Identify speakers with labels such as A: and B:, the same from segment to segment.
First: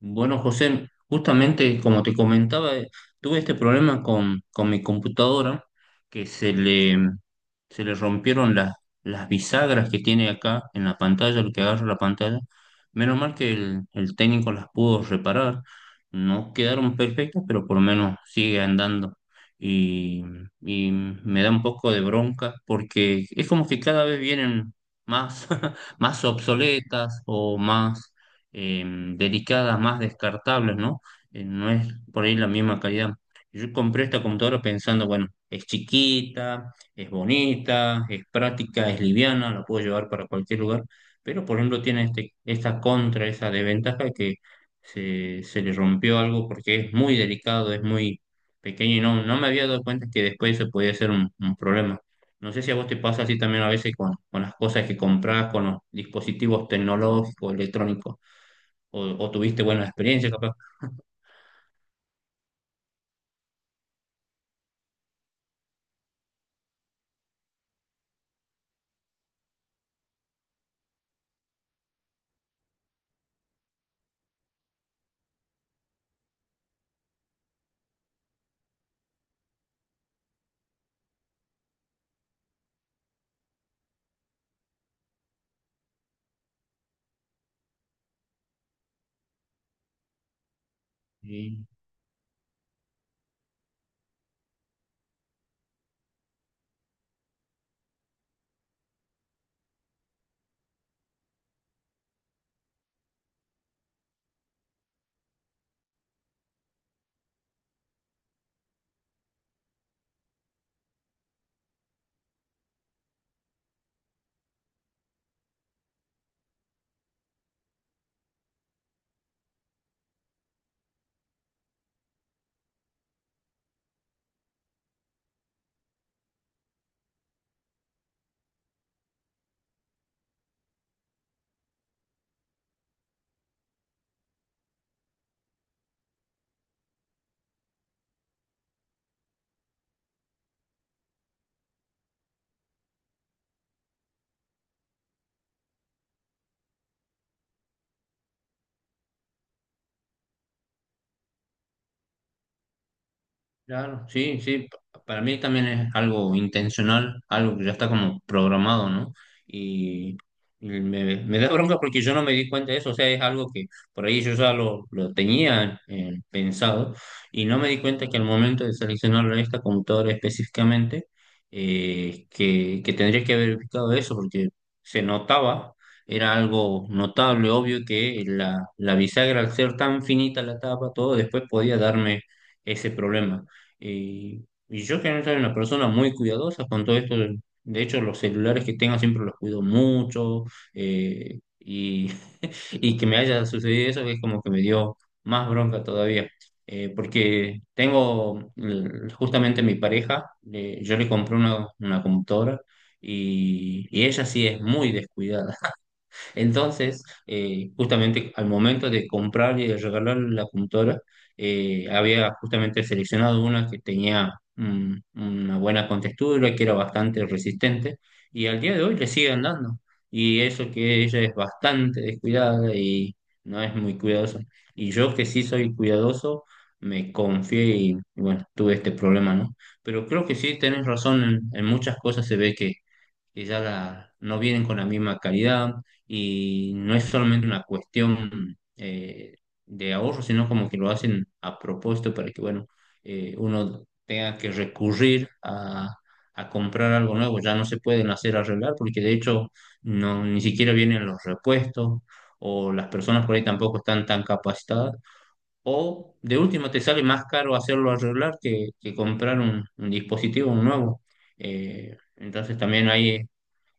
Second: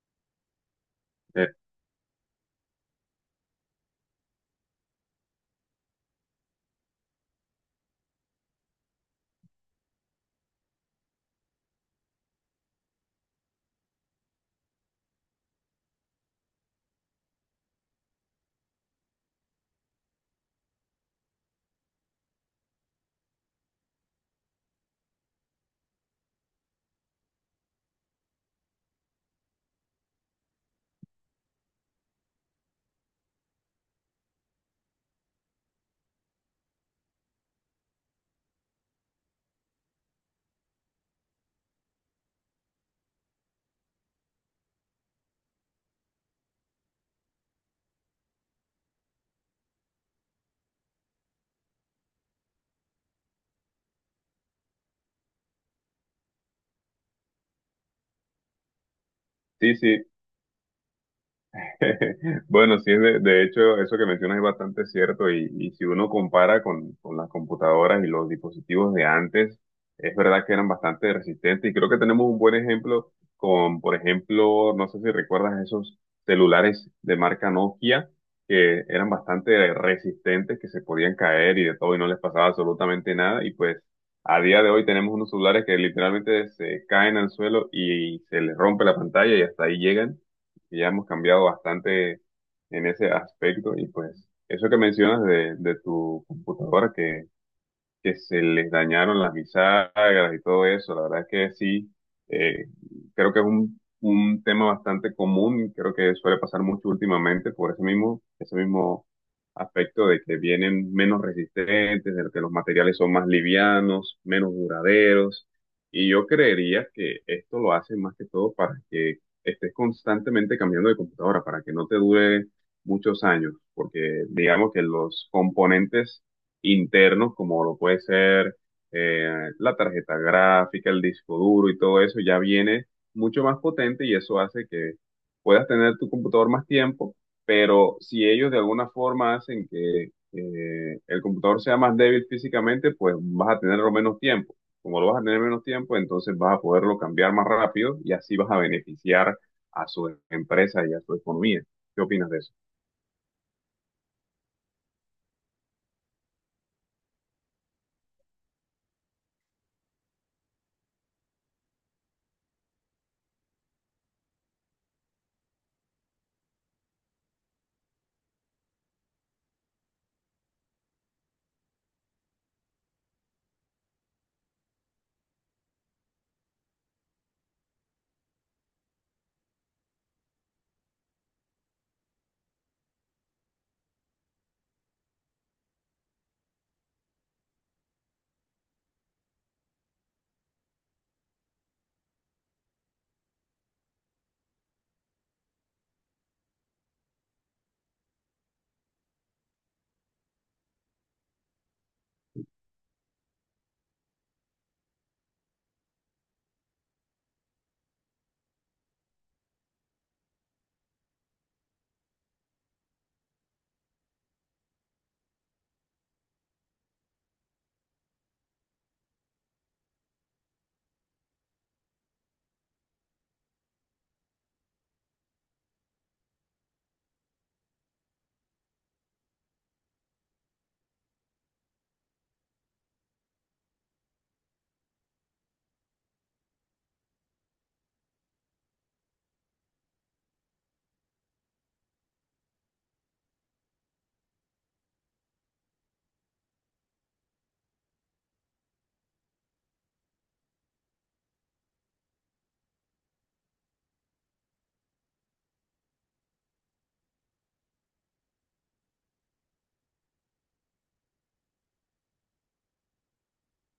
A: Bueno, José,
B: Eh,
A: justamente como te comentaba, tuve este problema con mi computadora, que se le rompieron las bisagras que tiene acá en la pantalla, lo que agarra la pantalla. Menos mal que el técnico las pudo reparar. No quedaron perfectas, pero por lo menos sigue andando. Y, y me da un poco de bronca porque es como que cada vez vienen más, más obsoletas o más eh, delicadas, más descartables, ¿no? No es por ahí la misma calidad. Yo compré esta computadora pensando, bueno, es chiquita, es bonita, es práctica, es liviana, la puedo llevar para cualquier lugar, pero por ejemplo tiene esta contra, esa desventaja que se le rompió algo porque es muy delicado, es muy pequeño y no me había dado cuenta que después se podía ser un problema. No sé si a vos te pasa así también a veces con las cosas que compras, con los dispositivos tecnológicos, electrónicos o tuviste
B: sí,
A: buenas
B: sí.
A: experiencias, capaz.
B: Bueno, sí, de hecho, eso que mencionas es bastante cierto y si uno compara con las computadoras y los dispositivos de antes, es verdad que eran bastante resistentes y creo que tenemos un buen ejemplo con, por ejemplo, no sé si recuerdas esos celulares de marca Nokia que eran bastante resistentes, que se podían caer y de todo y no les pasaba absolutamente nada y pues a día de hoy tenemos unos celulares que literalmente se caen al suelo y se les rompe la pantalla y hasta ahí llegan. Y ya hemos cambiado
A: Sí.
B: bastante en ese aspecto y pues eso que mencionas de tu computadora que se les dañaron las bisagras y todo eso. La verdad es que sí, eh, creo que es un tema bastante común, y creo que suele pasar mucho últimamente por ese mismo aspecto de que vienen menos resistentes, de que los materiales son más livianos, menos duraderos. Y yo creería que esto lo hacen más que todo para que estés constantemente cambiando de computadora, para que no te dure muchos años, porque digamos que los componentes internos, como lo puede ser eh, la tarjeta gráfica, el disco duro y todo eso, ya viene mucho más potente y eso hace que puedas tener tu computador más tiempo, pero si ellos de alguna forma hacen que el computador sea más débil físicamente, pues vas a tenerlo menos tiempo. Como lo vas a tener menos tiempo, entonces vas a poderlo cambiar más rápido y así vas a beneficiar a su empresa y a su economía. ¿Qué opinas de eso?
A: Claro, sí, sí, para mí también es algo intencional, algo que ya está como programado, ¿no? Y, y me da bronca porque yo no me di cuenta de eso, o sea, es algo que por ahí yo ya lo tenía pensado y no me di cuenta que al momento de seleccionarlo en esta computadora específicamente, que tendría que haber ubicado eso porque se notaba, era algo notable, obvio que la bisagra al ser tan finita la tapa, todo después podía darme ese problema. Eh, y yo generalmente soy una persona muy cuidadosa con todo esto. De hecho, los celulares que tengo siempre los cuido mucho. eh, y, y que me haya sucedido eso es como que me dio más bronca todavía. Porque tengo justamente mi pareja, yo le compré una computadora y ella sí es muy descuidada. Entonces, justamente al momento de comprarle y de regalarle la computadora, había justamente seleccionado una que tenía una buena contextura, que era bastante resistente, y al día de hoy le sigue andando. Y eso que ella es bastante descuidada y no es muy cuidadosa. Y yo que sí soy cuidadoso, me confié y bueno, tuve este problema, ¿no? Pero creo que sí tenés razón, en muchas cosas se ve que ya no vienen con la misma calidad y no es solamente una cuestión de ahorro, sino como que lo hacen a propósito para que, bueno, uno tenga que recurrir a comprar algo nuevo. Ya no se pueden hacer arreglar porque de hecho no, ni siquiera vienen los repuestos o las personas por ahí tampoco están tan capacitadas. O de último te sale más caro hacerlo arreglar que comprar un dispositivo nuevo. Entonces también ahí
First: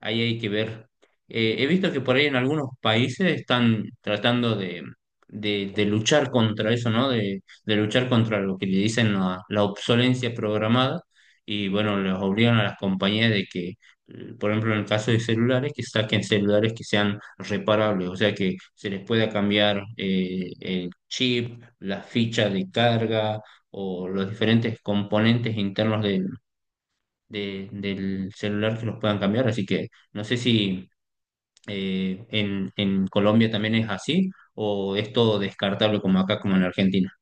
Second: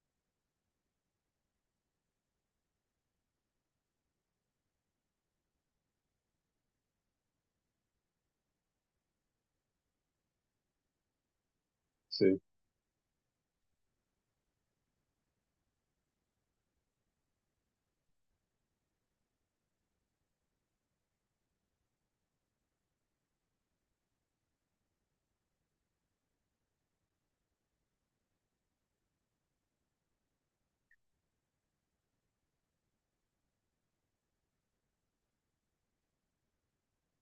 A: Ahí hay que ver. He visto que por ahí en algunos países están tratando de luchar contra eso, ¿no? De luchar contra lo que le dicen la obsolencia programada y bueno, les
B: Sí.
A: obligan a las compañías de que, por ejemplo, en el caso de celulares, que saquen celulares que sean reparables, o sea, que se les pueda cambiar el chip, las fichas de carga o los diferentes componentes internos del celular que los puedan cambiar. Así que no sé si en Colombia también es así o es todo descartable como acá, como en Argentina.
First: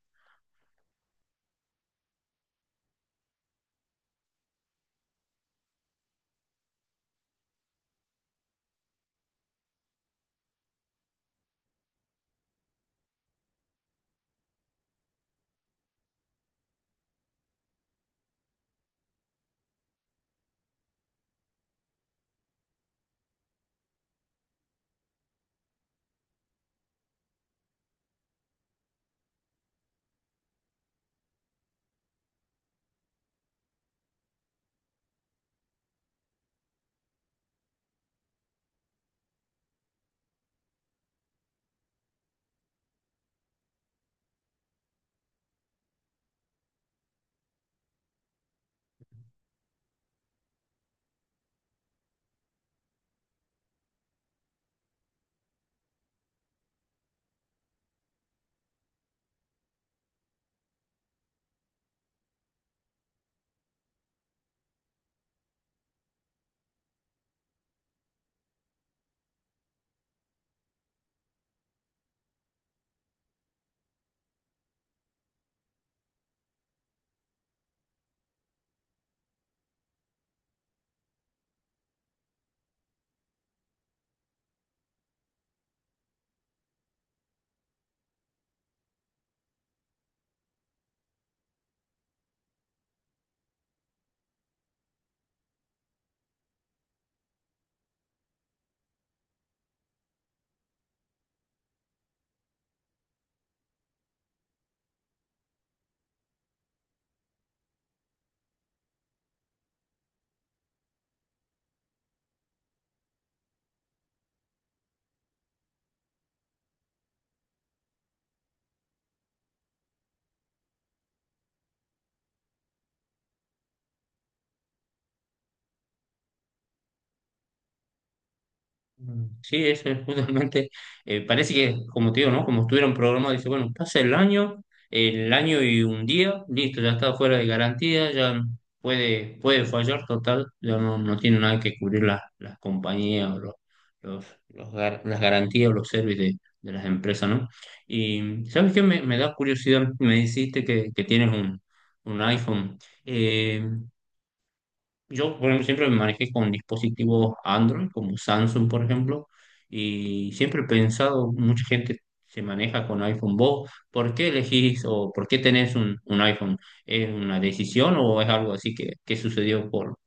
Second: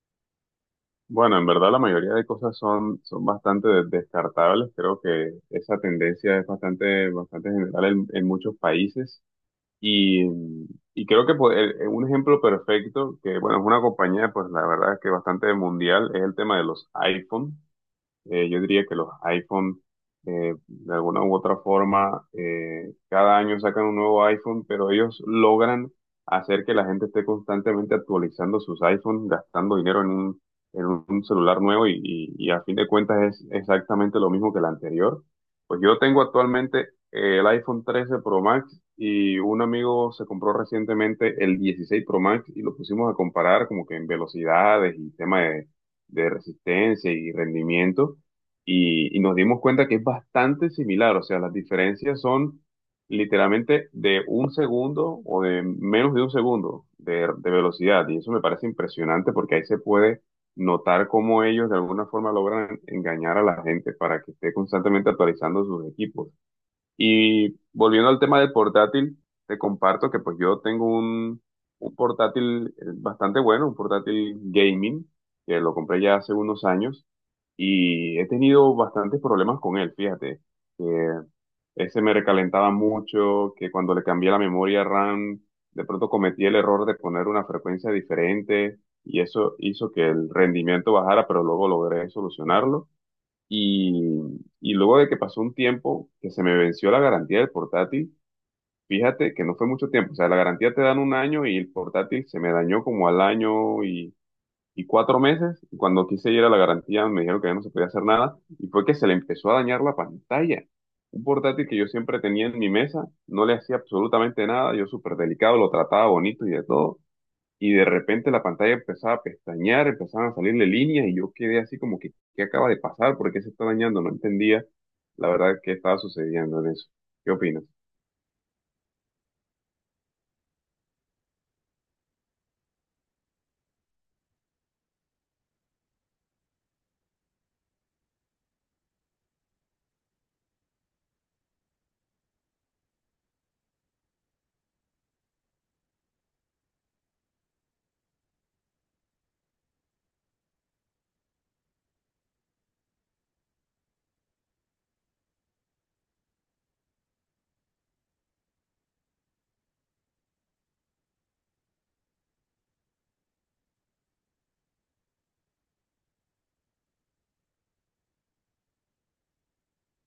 B: Bueno, en verdad la mayoría de cosas son bastante de- descartables. Creo que esa tendencia es bastante, bastante general en muchos países. Y, y creo que pues, un ejemplo perfecto, que bueno, es una compañía, pues la verdad es que bastante mundial, es el tema de los iPhone. Yo diría que los iPhone, de alguna u otra forma, cada año sacan un nuevo iPhone, pero ellos logran hacer que la gente esté constantemente actualizando sus iPhones, gastando dinero en un celular nuevo y, y a fin de cuentas es exactamente lo mismo que el anterior. Pues yo tengo actualmente el iPhone 13 Pro Max y un amigo se compró recientemente el 16 Pro Max y lo pusimos a comparar como que en velocidades y tema de resistencia y rendimiento y nos dimos cuenta que es bastante similar, o sea, las diferencias son literalmente de un segundo o de menos de un segundo de velocidad y eso me parece impresionante porque ahí se puede notar cómo ellos de alguna forma logran engañar a la gente para que esté constantemente actualizando sus equipos. Y volviendo al tema del portátil, te comparto que pues yo tengo un portátil bastante bueno, un portátil gaming, que lo compré ya hace unos años y he tenido bastantes problemas con él, fíjate, que ese me recalentaba mucho, que cuando le cambié la memoria RAM, de pronto cometí el error de poner una frecuencia diferente y eso hizo que el rendimiento bajara, pero luego logré solucionarlo. Y, y luego de que pasó un tiempo que se me venció la garantía del portátil, fíjate que no fue mucho tiempo, o sea, la garantía te dan un año y el portátil se me dañó como al año y cuatro meses, y cuando quise ir a la garantía me dijeron que ya no se podía hacer nada, y fue que se le empezó a dañar la pantalla. Un portátil que yo siempre tenía en mi mesa, no le hacía absolutamente nada, yo súper delicado, lo trataba bonito y de todo, y de repente la pantalla empezaba a pestañear, empezaban a salirle líneas y yo quedé así como que, ¿qué acaba de pasar? ¿Por qué se está dañando? No entendía la verdad qué estaba sucediendo en eso. ¿Qué opinas?
A: Mm, sí, eso es justamente, parece que, como te digo, ¿no? Como estuvieron programados, dice, bueno, pasa el año y un día, listo, ya está fuera de garantía, ya puede fallar, total, ya no, no tiene nada que cubrir las compañías o las garantías o los servicios de las empresas, ¿no? Y ¿sabes qué? Me da curiosidad, me dijiste que tienes un iPhone. Eh, yo, por ejemplo, siempre me manejé con dispositivos Android, como Samsung, por ejemplo, y siempre he pensado, mucha gente se maneja con iPhone. ¿Vos por qué elegís o por qué tenés un iPhone? ¿Es una decisión o es algo así que sucedió por,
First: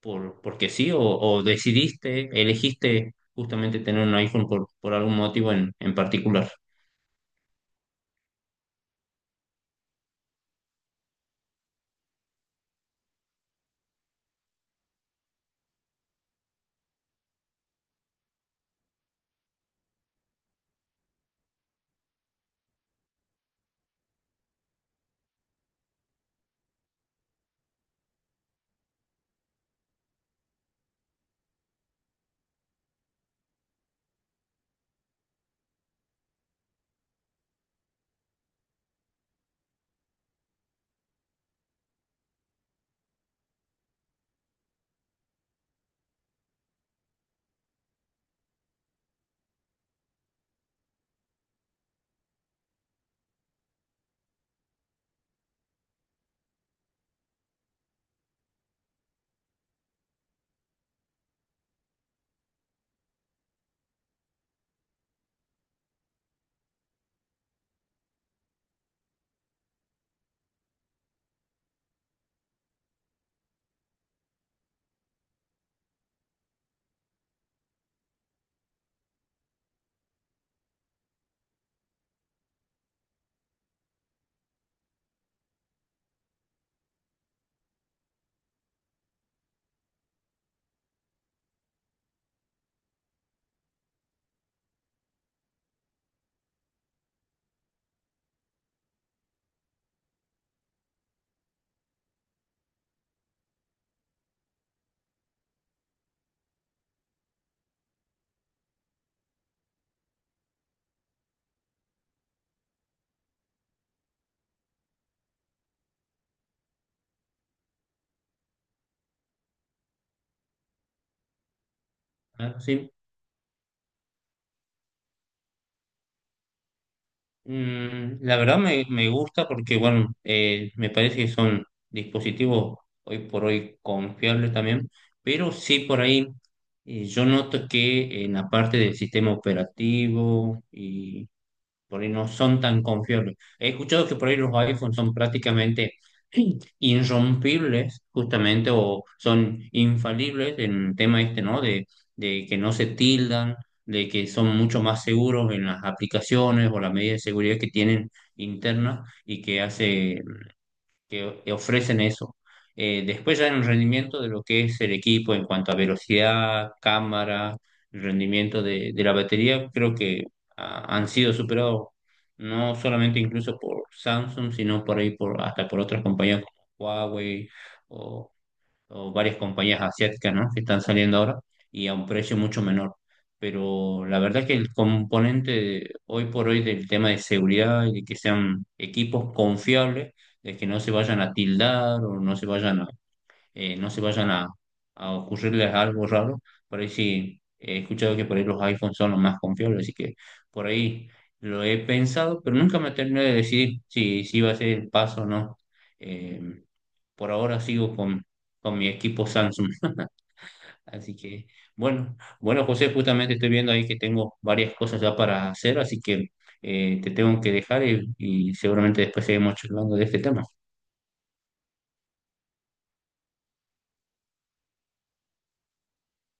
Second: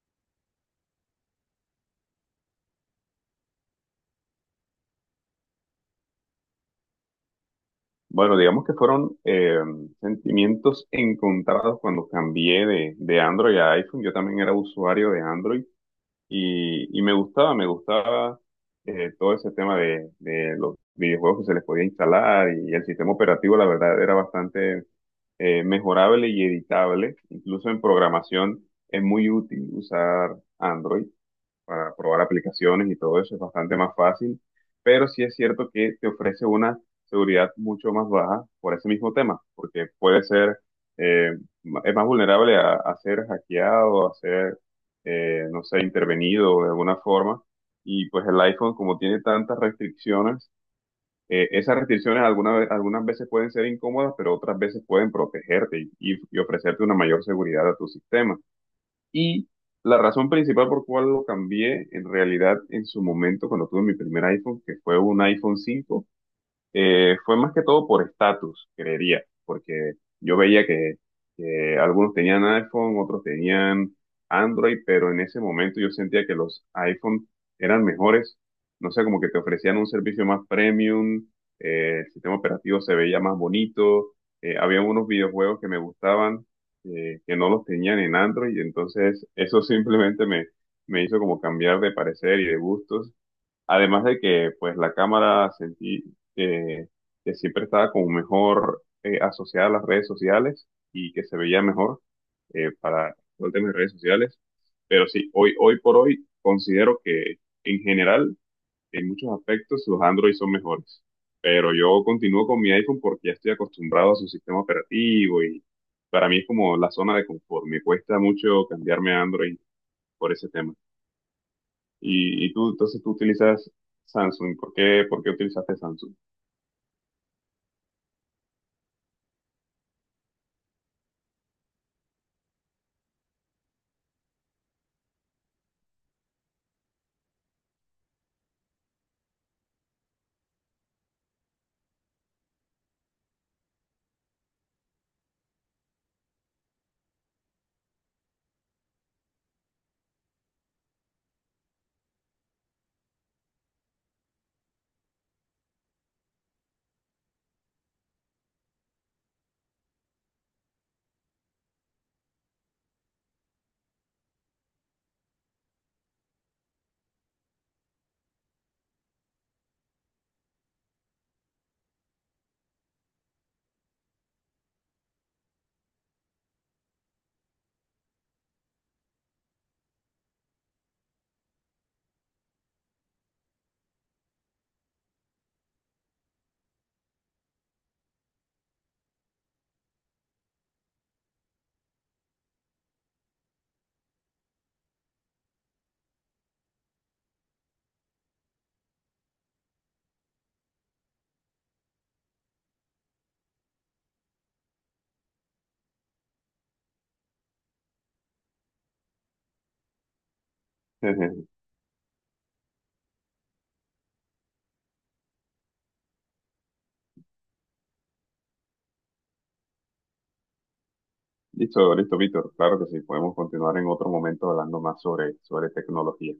A: por, porque sí? ¿ O decidiste, elegiste justamente tener un iPhone por algún motivo en particular?
B: Bueno, digamos que fueron sentimientos encontrados cuando cambié de Android a iPhone. Yo también era usuario de Android y me gustaba todo ese tema de los videojuegos que se les podía instalar y el sistema operativo, la verdad, era bastante mejorable y editable. Incluso en programación es muy útil usar Android para probar aplicaciones y todo eso es bastante más fácil, pero sí es cierto que te ofrece una seguridad mucho más baja por ese mismo tema, porque puede ser, eh, es más vulnerable a ser hackeado, a ser, no sé, intervenido de alguna forma, y pues el iPhone como tiene tantas restricciones, esas restricciones algunas veces pueden ser incómodas, pero otras veces pueden protegerte y y ofrecerte una mayor seguridad a tu sistema. Y la razón principal por cual lo cambié, en realidad, en su momento, cuando tuve mi primer iPhone, que fue un iPhone 5, fue más que todo por estatus, creería, porque yo veía que algunos tenían iPhone, otros tenían Android, pero en ese momento yo sentía que los iPhone eran mejores, no sé, como que te ofrecían un servicio más premium, el sistema operativo se veía más bonito, había unos videojuegos que me gustaban que no los tenían en Android, entonces eso simplemente me hizo como cambiar de parecer y de gustos. Además de que, pues, la cámara sentí eh, que siempre estaba como mejor asociada a las redes sociales y que se veía mejor para todo el tema de redes sociales. Pero sí, hoy, hoy por hoy considero que en general, en muchos aspectos, los Android son mejores. Pero yo continúo con mi iPhone porque ya estoy acostumbrado a su sistema operativo y para mí es como la zona de confort. Me cuesta mucho cambiarme a Android por ese tema. Y, y
A: Ah,
B: tú,
A: sí.
B: entonces tú utilizas Samsung. Por qué utilizaste Samsung?
A: Mm, la verdad me gusta porque, bueno, me parece que son dispositivos hoy por hoy confiables también, pero sí por ahí yo noto que en la parte del sistema operativo y por ahí no son tan confiables. He escuchado que por ahí los iPhones son prácticamente irrompibles, justamente, o son infalibles en el tema este, ¿no? De que no se tildan, de que son mucho más seguros en las aplicaciones o las medidas de seguridad que tienen internas y que hace que ofrecen eso. Después ya en el rendimiento de lo que es el equipo en cuanto a velocidad, cámara, el rendimiento de la batería, creo que han sido superados no solamente incluso por Samsung, sino por ahí por, hasta por otras compañías como Huawei o varias compañías asiáticas, ¿no?, que están saliendo ahora y a un precio mucho menor. Pero la verdad que el componente hoy por hoy del tema de seguridad y de que sean equipos confiables, de que no se vayan a tildar o no se vayan a, no se vayan a ocurrirles algo raro, por ahí sí he escuchado que por ahí los iPhones son los más confiables, así que por ahí lo he pensado, pero nunca me terminé de decidir si, si iba a ser el paso o no. Eh, por ahora sigo con mi equipo Samsung. Así que, bueno, José, justamente estoy viendo ahí que tengo varias cosas ya para hacer, así que te tengo que dejar y seguramente después seguimos charlando de este tema.
B: Listo, listo, Víctor. Claro que sí. Podemos continuar en otro momento hablando más sobre, sobre tecnología.